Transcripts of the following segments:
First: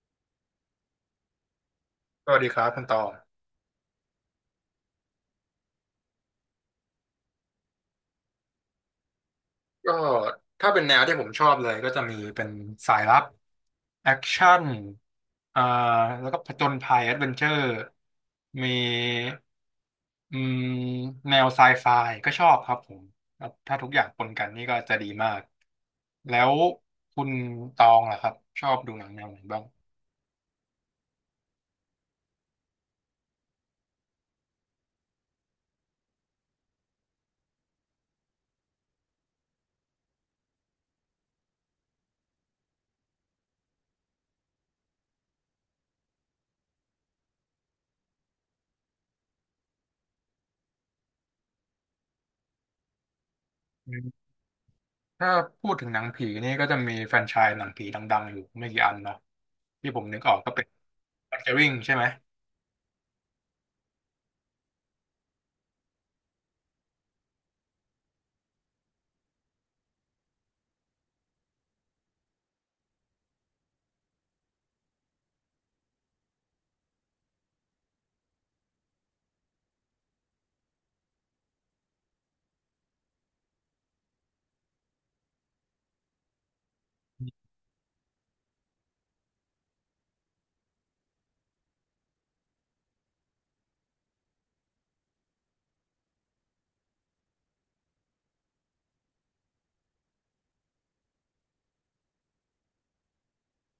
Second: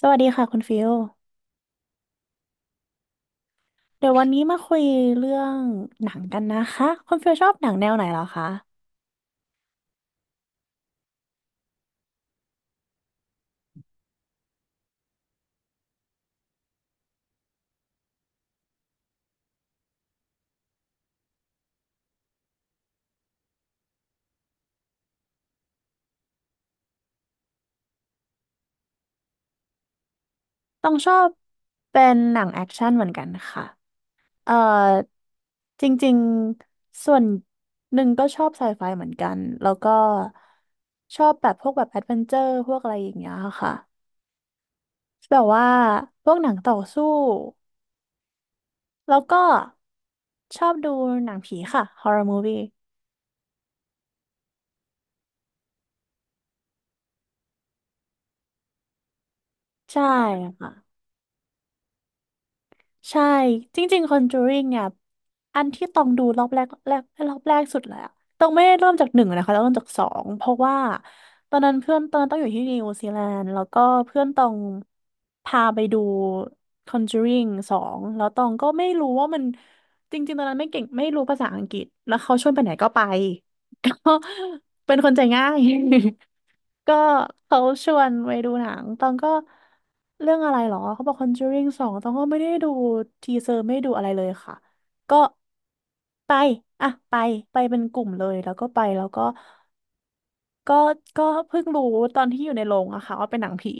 สวัสดีค่ะคุณฟิลสวัสดีครับคุณตองเดี๋ยววันนี้มาคุยเรื่องหนังกันนะคะคุณฟิลชอบหนังแนวไหนเหรอคะก็ถ้าเป็นแนวที่ผมชอบเลยก็จะมีเป็นสายลับแอคชั่นอ่าแล้วก็ผจญภัยแอดเวนเจอร์มีอืมแนวไซไฟก็ชอบครับผมครับถ้าทุกอย่างปนกันนี่ก็จะดีมากแล้วคุณตองล่ะครับชอบดูหนังแนวไหนบ้างต้องชอบเป็นหนังแอคชั่นเหมือนกันค่ะเอ่อจริงๆส่วนหนึ่งก็ชอบไซไฟเหมือนกันแล้วก็ชอบแบบพวกแบบแอดเวนเจอร์พวกอะไรอย่างเงี้ยค่ะแบบว่าพวกหนังต่อสู้แล้วก็ชอบดูหนังผีค่ะ h o r r o r Movie อืมถ้าพูดถึงหนังผีนี่ก็จะมีแฟรนไชส์หนังผีดังๆอยู่ไม่กี่อันเนาะที่ผใช่มนึกออกก็เป็น ค่ะ Conjuring ใช่ไหมใช่จริงๆคอนจูริงเนี่ยอันที่ต้องดูรอบแรกสุดเลยอะต้องไม่ได้เริ่มจากหนึ่งนะคะต้องเริ่มจากสองเพราะว่าตอนนั้นต้องอยู่ที่นิวซีแลนด์แล้วก็เพื่อนต้องพาไปดู Conjuring สองแล้วตองก็ไม่รู้ว่ามันจริงๆตอนนั้นไม่เก่งไม่รู้ภาษาอังกฤษแล้วเขาชวนไปไหนก็ไป ก็เป็นคนใจง่าย ก็เขาชวนไปดูหนัง ตองก็เรื่องอะไรหรอ เขาบอก Conjuring สองตองก็ไม่ได้ดูทีเซอร์ไม่ได้ดูอะไรเลยค่ะ ก็ไปอ่ะไปไปเป็นกลุ่มเลยแล้วก็ไปแล้วก็ก็เพิ่งรู้ตอนที่อยู่ในโรงอะค่ะว่าเป็นหนังผี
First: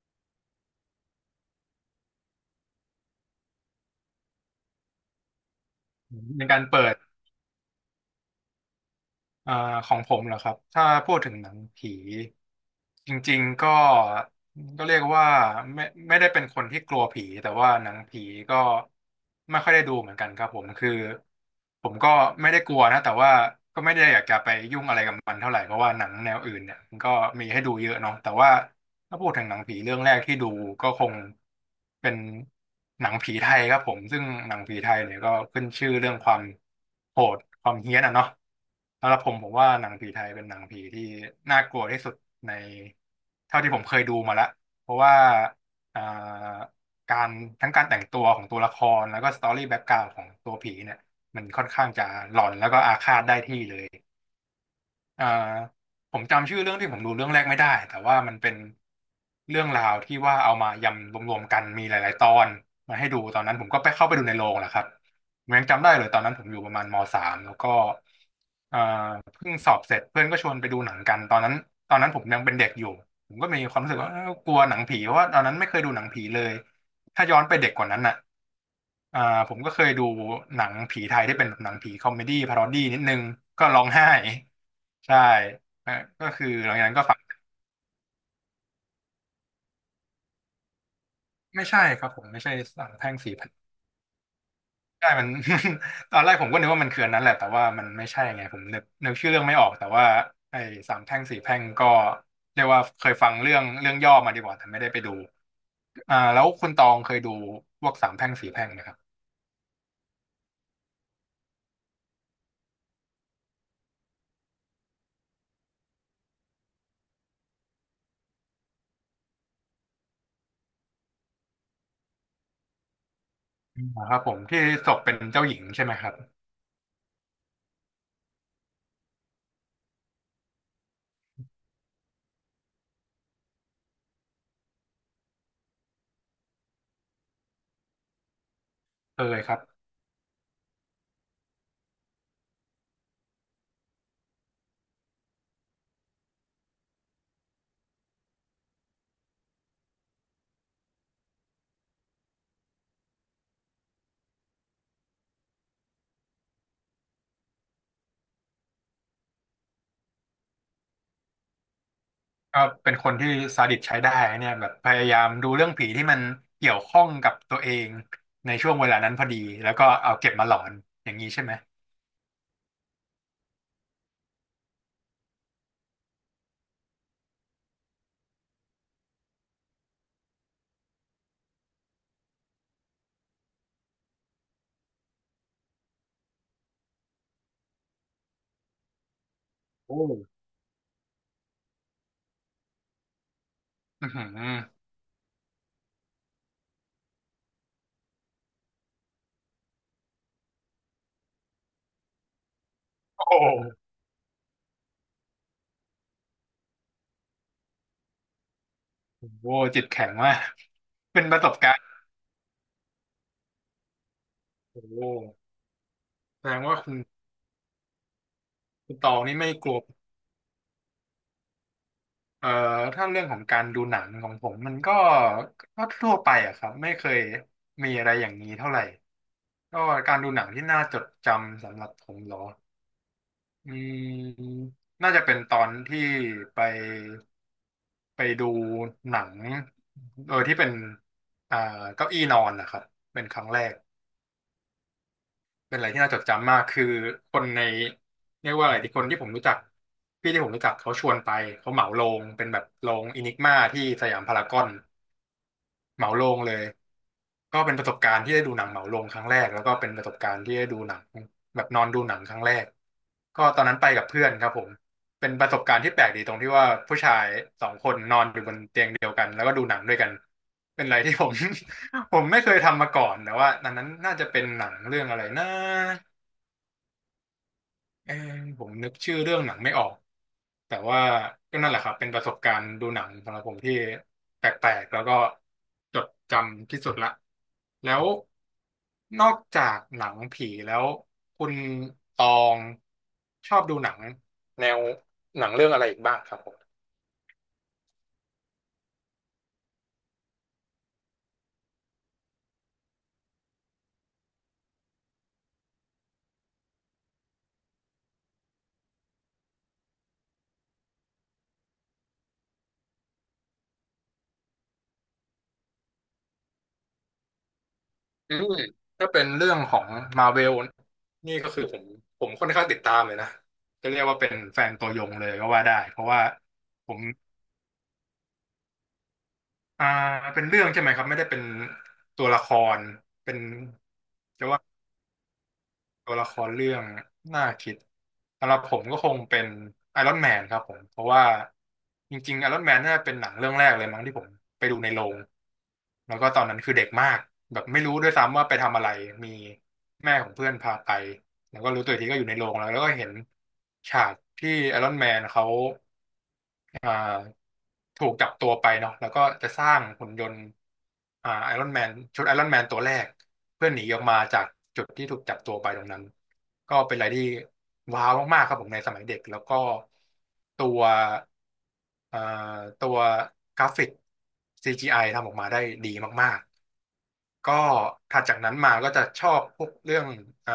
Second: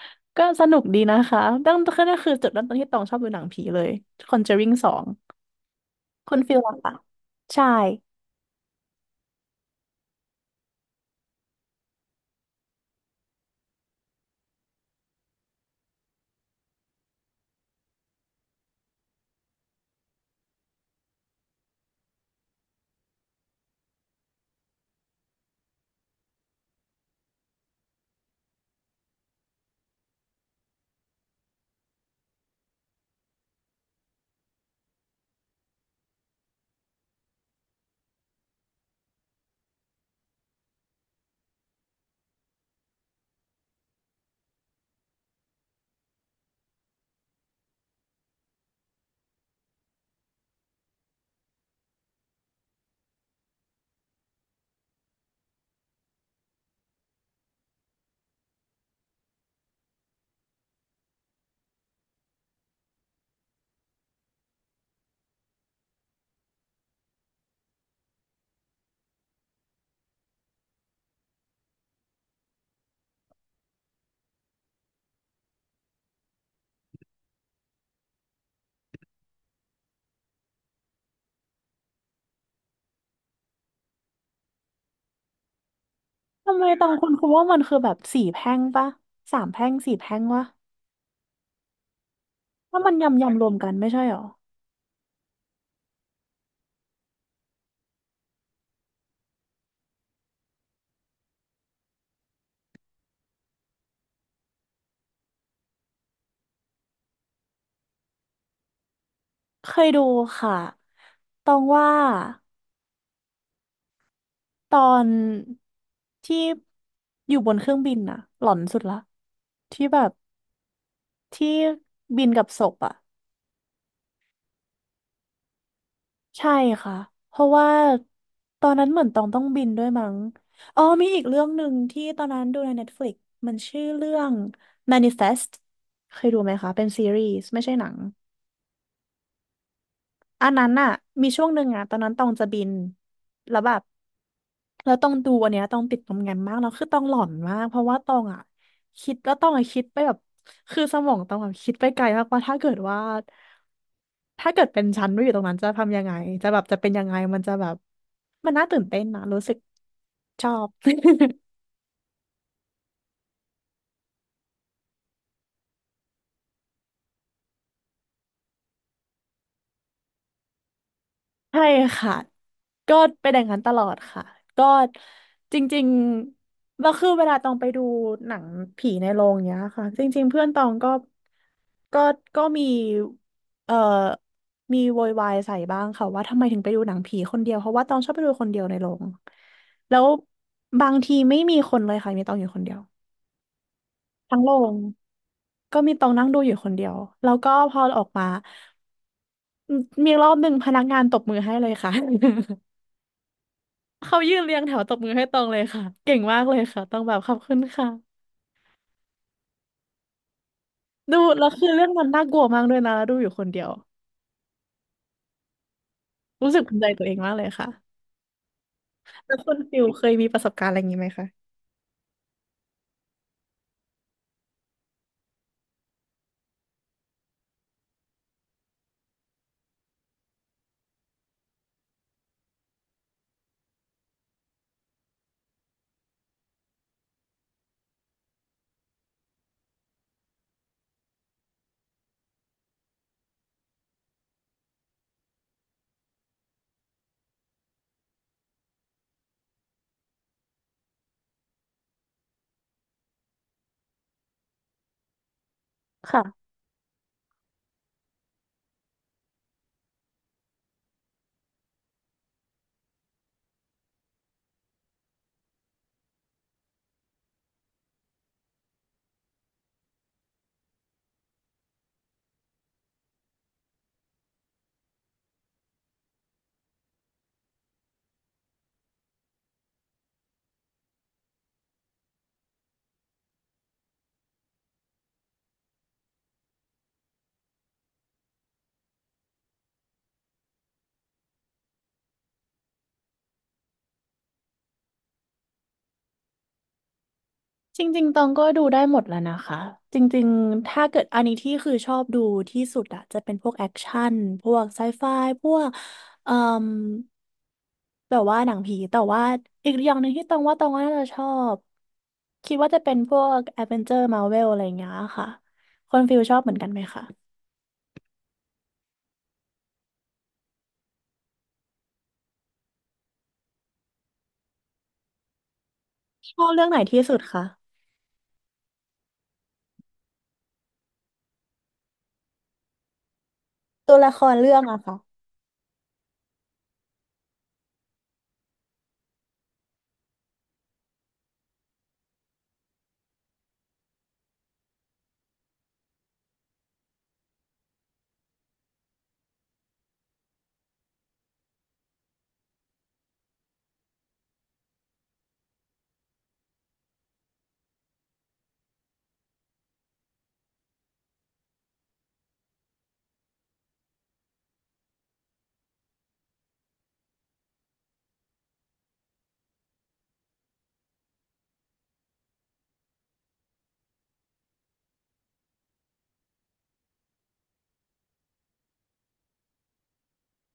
ก็สนุกดีนะคะตั้งแต่นั่นคือจุดเริ่มต้นที่ตองชอบดูหนังผีเลย Conjuring สองคุณในฟิกาลรล่ะเปิค่ะด ใช่ อ่าของผมเหรอครับถ้าพูดถึงหนังผีจริงๆก็เรียกว่าไม่ไม่ได้เป็นคนที่กลัวผีแต่ว่าหนังผีก็ไม่ค่อยได้ดูเหมือนกันครับผมคือผมก็ไม่ได้กลัวนะแต่ว่าก็ไม่ได้อยากจะไปยุ่งอะไรกับมันเท่าไหร่เพราะว่าหนังแนวอื่นเนี่ยมันก็มีให้ดูเยอะเนาะแต่ว่าถ้าพูดถึงหนังผีเรื่องแรกที่ดูก็คงเป็นหนังผีไทยครับผมซึ่งหนังผีไทยเนี่ยก็ขึ้นชื่อเรื่องความโหดความเฮี้ยนอะเนาะ สำหรับผมผมว่าหนังผีไทยเป็นหนังผีที่น่ากลัวที่สุดในเท่าที่ผมเคยดูมาละเพราะว่าอ่าการทั้งการแต่งตัวของตัวละครแล้วก็สตอรี่แบ็กกราวด์ของตัวผีเนี่ยมันค่อนข้างจะหลอนแล้วก็อาฆาตได้ที่เลย อ่าผมจำชื่อเรื่องที่ผมดูเรื่องแรกไม่ได้แต่ว่ามันเป็นเรื่องราวที่ว่าเอามายำรวมๆกันมีหลายๆตอนมาให้ดูตอนนั้นผมก็ไปเข้าไปดูในโรงแหละครับผมยังจำได้เลยตอนนั้นผมอยู่ประมาณมสามแล้วก็อ่าเพิ่งสอบเสร็จเพื่อนก็ชวนไปดูหนังกันตอนนั้นตอนนั้นผมยังเป็นเด็กอยู่ผมก็มีความรู้สึกว่าเอ้ากลัวหนังผีเพราะว่าตอนนั้นไม่เคยดูหนังผีเลยถ้าย้อนไปเด็กกว่านั้นน่ะอ่าผมก็เคยดูหนังผีไทยที่เป็นแบบหนังผีคอมเมดี้พารอดี้นิดนึงก็ร้องไห้ ใช่นะก็คือทำไมหลังตจากองนั้นก็คุณฝังคุณว่ามันคือแบบสี่แพร่งปะสามแพร่งสี่แพร่งวะ ไม่ใช่ครับผมไม่ใช่ถ้าสามัรนแพ่งยำสี่ยำรแผ่วนมกันไม่ใช่หรอใช่มัน ตอนแรกผมก็นึกว่ามันคืออันนั้นแหละแต่ว่ามันไม่ใช่ไงผมนึกชื่อเรื่องไม่ออกแต่ว่าไอ้สามแพร่งสี่แพร่งก็เรียกว่าเคยฟังเรื่องย่อมาดีกว่าแต่ไม่ได้ไปดูแล้วคุณตองเคยดูพวกสามแพร่งสี่แพร่งไหมครับเคยดูค่ะตองว่าตอนที่อยู่บนเครื่องบินน่ะหลอนสุดละที่แบบที่บินกับศพอะครับผมที่ศกเป็นเจ้าหญิงใช่ไหมครับใช่ค่ะเพราะว่าตอนนั้นเหมือนตองต้องบินด้วยมั้งอ๋อมีอีกเรื่องหนึ่งที่ตอนนั้นดูใน Netflix มันชื่อเรื่อง Manifest เคยดูไหมคะเป็นซีรีส์ไม่ใช่หนังเคยครับ อันนั้นน่ะมีช่วงหนึ่งอะตอนนั้นตองจะบินแล้วแบบ แล้วต้องดูอันเนี้ยต้องติดตรงงานมากแล้วคือต้องหลอนมากเพราะว่าต้องอ่ะคิดแล้วต้องอ่ะคิดไปแบบคือสมองต้องแบบคิดไปไกลมากว่าถ้าเกิดว่าถ้าเกิดเป็นฉันไม่อยู่ตรงนั้นจะทำยังไงจะแบบจะเป็นยังไงมันจะแบบมันน่าตื่นเต้นนะรู้สึกชอบ ก็เป็นคนที่ซาดิสใช้ได้เนี่ยแบบพยายามดูเรื่องผีที่มันเกี่ยวข้องกับตัวเองในช่วงเวลานั้นพอดีแล้วก็เอาเก็บมาหลอนอย่างนี้ใช่ไหมใช่ค่ะก็เป็นอย่างนั้นตลอดค่ะก็จริงๆแล้วคือเวลาตองไปดูหนังผีในโรงเนี้ยค่ะจริงๆเพื่อนตองก็ก็มีเอ่อมีโวยวายใส่บ้างค่ะว่าทำไมถึงไปดูหนังผีคนเดียวเพราะว่าตองชอบไปดูคนเดียวในโรงแล้โอ้วบางทีไม่มีคนเลยค่ะมีตองอยู่คนเดียวอือหืทั้งโรองก็มีตองนั่งดูอยู่คนเดียวแล้วก็พอออกมามีรอบหนึ่งพนักงานตบมือให้เลยค่ะ โอ้โหเขายืนเรียงแถวตบมือให้ตรงเลยค่ะเก่งมากเลยค่ะต้องแบบขอบคุณค่ะโอ้โหจิตแข็งมากเป็ดูนประสแล้วบคืกาอรณ์เรื่องมันน่ากลัวมากด้วยนะแล้วดูอยู่คนเดียวโอ้โหแสรู้ดสึงกภูว่ามิใจคุณตัวเองมากเลยค่ะคุณตองแล้นี่วไม่คุณกลัฟิวลเคยมีประสบการณ์อะไรอย่างนี้ไหมคะเอ่อถ้าเรื่องของการดูหนังของผมมันก็ก็ทั่วไปอะครับไม่เคยมีอะไรอย่างนี้เท่าไหร่ก็การดูหนังที่น่าจดจำสำหรับผมเหรอ อืมน่าจะเป็นตอนที่ไปดูหนังที่เป็นอ่าเก้าอี้นอนนะครับเป็นครั้งแรก เป็นอะไรที่น่าจดจำมาก คือคนในเรียกว่าอะไรที่คนที่ผมรู้จัก พี่ที่ผมรู้จักเขาชวนไป เขาเหมาโรงเป็นแบบโรงอินิกมาที่สยามพารากอน เหมาโรงค่ะ เลย ก็เป็นประสบการณ์ที่ได้ดูหนังเหมาโรงครั้งแรกแล้วก็เป็นประสบการณ์ที่ได้ดูหนังแบบนอนดูหนังครั้งแรกก็ตอนนั้นไปกับเพื่อนครับผมเป็นประสบการณ์ที่แปลกดีตรงที่ว่าผู้ชายสองคนนอนอยู่บนเตียงเดียวกันแล้วก็ดูหนังด้วยกันเป็นอะไรที่ผม ผมไม่เคยทำมาก่อนแต่ว่าอันนั้นน่าจะเป็นหนังเรื่องอะไรนะ เออผมนึกชื่อเรื่องหนังไม่ออกแต่ว่าก็นั่นแหละครับเป็นประสบการณ์ดูหนังสำหรับผมที่แปลกๆแล้วก็จดจำที่สุดละแล้วนอกจากหนังผีแล้วคุณตองชอบดูหนังแนวหนังเรื่องอะไรอีกบ้างครับผมจริงๆตองก็ดูได้หมดแล้วนะคะจริงๆถ้าเกิดอันนี้ที่คือชอบดูที่สุดอะจะเป็นพวกแอคชั่นพวกไซไฟพวกเอ่มแบบว่าหนังผีแต่ว่าอีกอย่างหนึ่งที่ตองว่าน่าจะชอบคิดว่าจะเป็นพวกแอดเวนเจอร์มาเวลอะไรอย่างเงี้ยค่ะคนฟิลชอบเหมือนกันไหมคะอืมถ้าเป็นเรื่องของมาเวลนี่ก็คือผมค่อนข้างติดตามเลยนะจะเรียกว่าเป็นแฟนตัวยงเลยก็ว่าได้เพราะว่าชอบเรื่องไหนผที่ม สุดคะอ่าเป็นเรื่องใช่ไหมครับไม่ได้เป็นตัวละครเป็นตัวละครจะเรื่อว่างอะค่ะตัวละครเรื่องน่าคิดสำหรับผมก็คงเป็นไอรอนแมนครับผมเพราะว่าจริงๆไอรอนแมนน่าจะเป็นหนังเรื่องแรกเลยมั้งที่ผมไปดูในโรงแล้วก็ตอนนั้นคือเด็กมากแบบไม่รู้ด้วยซ้ำว่าไปทำอะไรมีแม่ของเพื่อนพาไปแล้วก็รู้ตัวอีกทีก็อยู่ในโรงแล้วแล้วก็เห็นฉากที่ไอรอนแมนเขา อ่าถูกจับตัวไปเนาะแล้วก็จะสร้างหุ่นยนต์ไอรอนแมนชุดไอรอนแมนตัวแรกเพื่อหนีออกมาจากจุดที่ถูกจับตัวไปตรงนั้นก็เป็นอะไรที่ว้าวมากๆครับผมในสมัยเด็กแล้วก็ตัวอ่าตัวกราฟิก CGI ทำออกมาได้ดีมากๆก็ถัดจากนั้นมาก็จะชอบพวกเรื่องอ่า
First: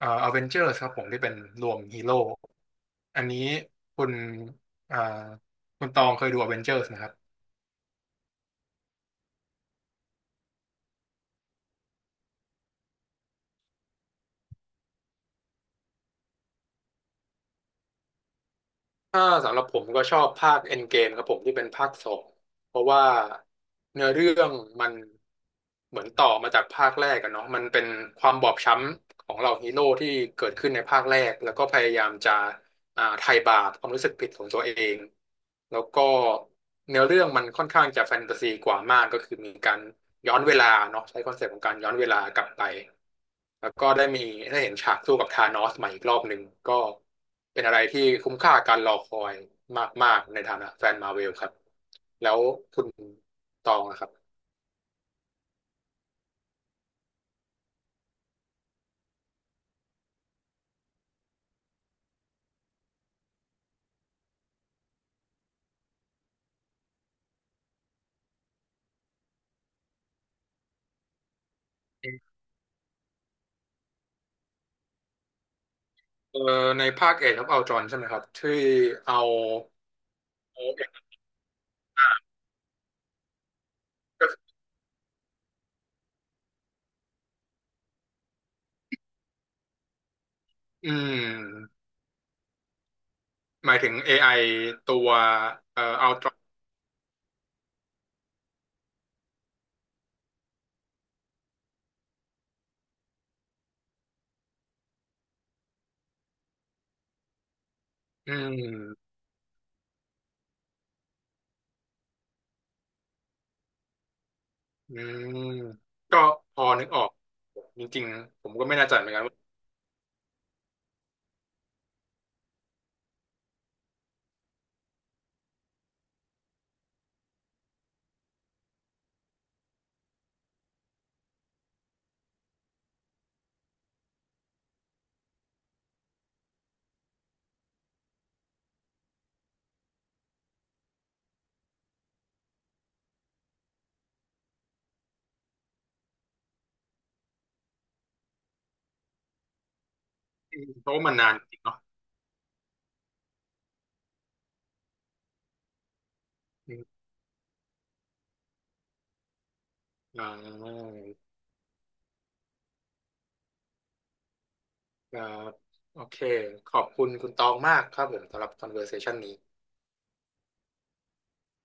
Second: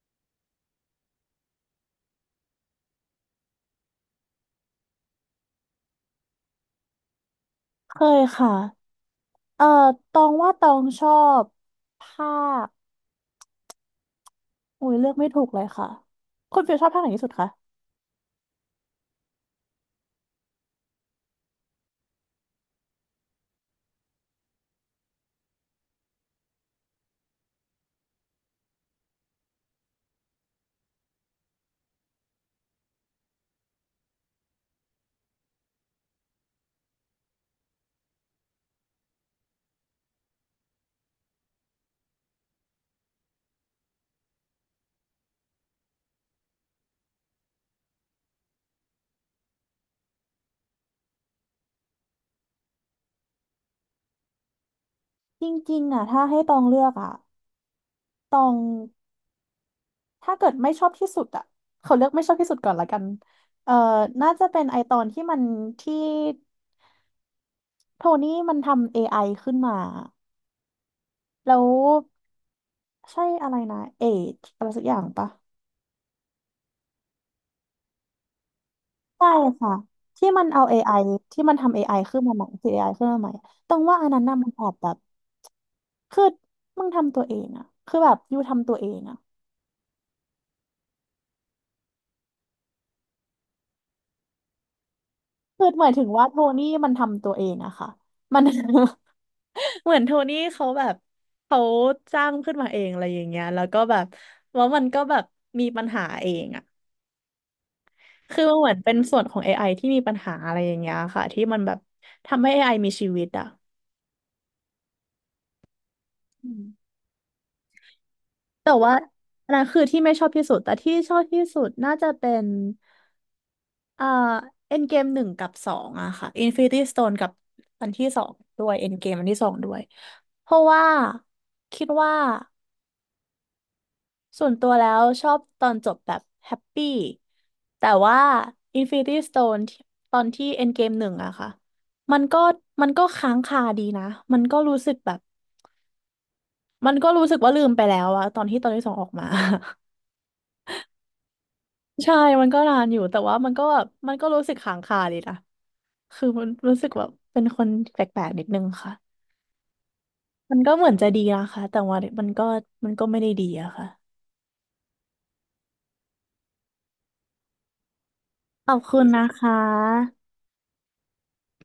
อเวนเจอร์ครับผมที่เป็นรวมฮีโร่อันนี้คุณอ่าคุณตองเคยดูอเวนเจอร์นะครับเคยค่ะเอ่อตองว่าตองชอบภาค โอุ้ยเลือกไม่ถูกเลยค่ะคุณฟิลชอบภาคไหนที่สุดคะถ้าสำหรับผมก็ชอบภาคเอ็นเกมครับผมที่เป็นภาคสองเพราะว่าเนื้อเรื่องมันเหมือนต่อมาจากภาคแรกกันเนาะมันเป็นความบอบช้ำของเหล่าฮีโร่ที่เกิดขึ้นในภาคแรกแล้วก็พยายามจะ ไทยบาทความรู้สึกผิดของตัวเองแล้วก็เนื้อเรื่องมันค่อนข้างจะแฟนตาซีกว่ามากก็คือมีการย้อนเวลาเนาะใช้คอนเซปต์ของการย้อนเวลากลับไปแล้วก็ได้มีได้เห็นฉากสู้กับธานอสใหม่อีกรอบหนึ่งก็เป็นอะไรที่คุ้มค่าการรอคอยมากๆในฐานะแฟนมาเวลครับแล้วคุณตองนะครับจริงๆอ่ะถ้าให้ตองเลือกอ่ะตองถ้าเกิดไม่ชอบที่สุดอ่ะเขาเลือกไม่ชอบที่สุดก่อนละกันเอ่อน่าจะเป็นไอตอนที่มันที่โทนี่มันทำ a อไอขึ้นมาแล้วใช่อะไรนะ Age อะไรสักอย่างปะเออในภาคเอ e of Ultron ใช่ไหมครับที่เอาใช่ค่ะที่มันเอา เอา a อเอกไอที่มันทำ a อไอขึ้นมาใหม่คือ AI ขึ้นมาใหม่ตองว่าอันนั้นน่ะมันแอบแบบคือมึงทำตัวเองอะคือแบบยูทำตัวเองอะ อืม หมายถึง AI ตัวคือหมายถึอังลตว่ารโทนี่มันทำตัวเองอะค่ะมัน เหมือนโทนี่เขาแบบเขาจ้างขึ้นมาเองอะไรอย่างเงี้ยแล้วก็แบบว่ามันก็แบบมีปัญหาเองอะอืคือมันเหมือนเป็นมส่วนของเอไ i ที่มีปัญหาอะไรอย่างเงี้ยค่ะที่มันแบบทำให้เอไอมีชีวิตอะอืมก็อืพมอนึกออกจริงๆผมก็แต่ไม่แน่ว่าใจเหมือนกันว่าอันนั้นคือที่ไม่ชอบที่สุด แต่ที่ชอบที่สุดน่าจะเป็น เอ่อเอ็นเกมหนึ่งกับสองอะค่ะ Infinity Stone กับอันที่สองด้วยเอ็นเกมอันที่สองด้วยเพราะว่าคิดว่าส่วนตัวแล้วชอบตอนจบแบบแฮปปี้แต่ว่า Infinity Stone ที่ตอนที่เอ็นเกมหนึ่งอะค่ะมันก็มันก็ค้างคาดีนะมันก็รู้สึกแบบมันก็รู้สึกว่าลืมไปแล้วอะตอนที่ตอนที่สองออกมา อืมเพราะว่ามันนานจริงเนาะ ใช่มันก็นานอยู่แต่ว่ามันก็แบบมันก็รู้สึกค้างคาดีนะคือมันอืรู้สึกแบมบเป็นคนแปลกๆนิดนึงค่ะ อ่ามันก็เหมือนจะดีนะคะแต่ว่ามันก็มันก็ไม่ได้ดีอะค่ะครับโอเคขอบคุณคุณตองมากครับผมสำหรับ ขอบคุณ conversation นะนี้คะ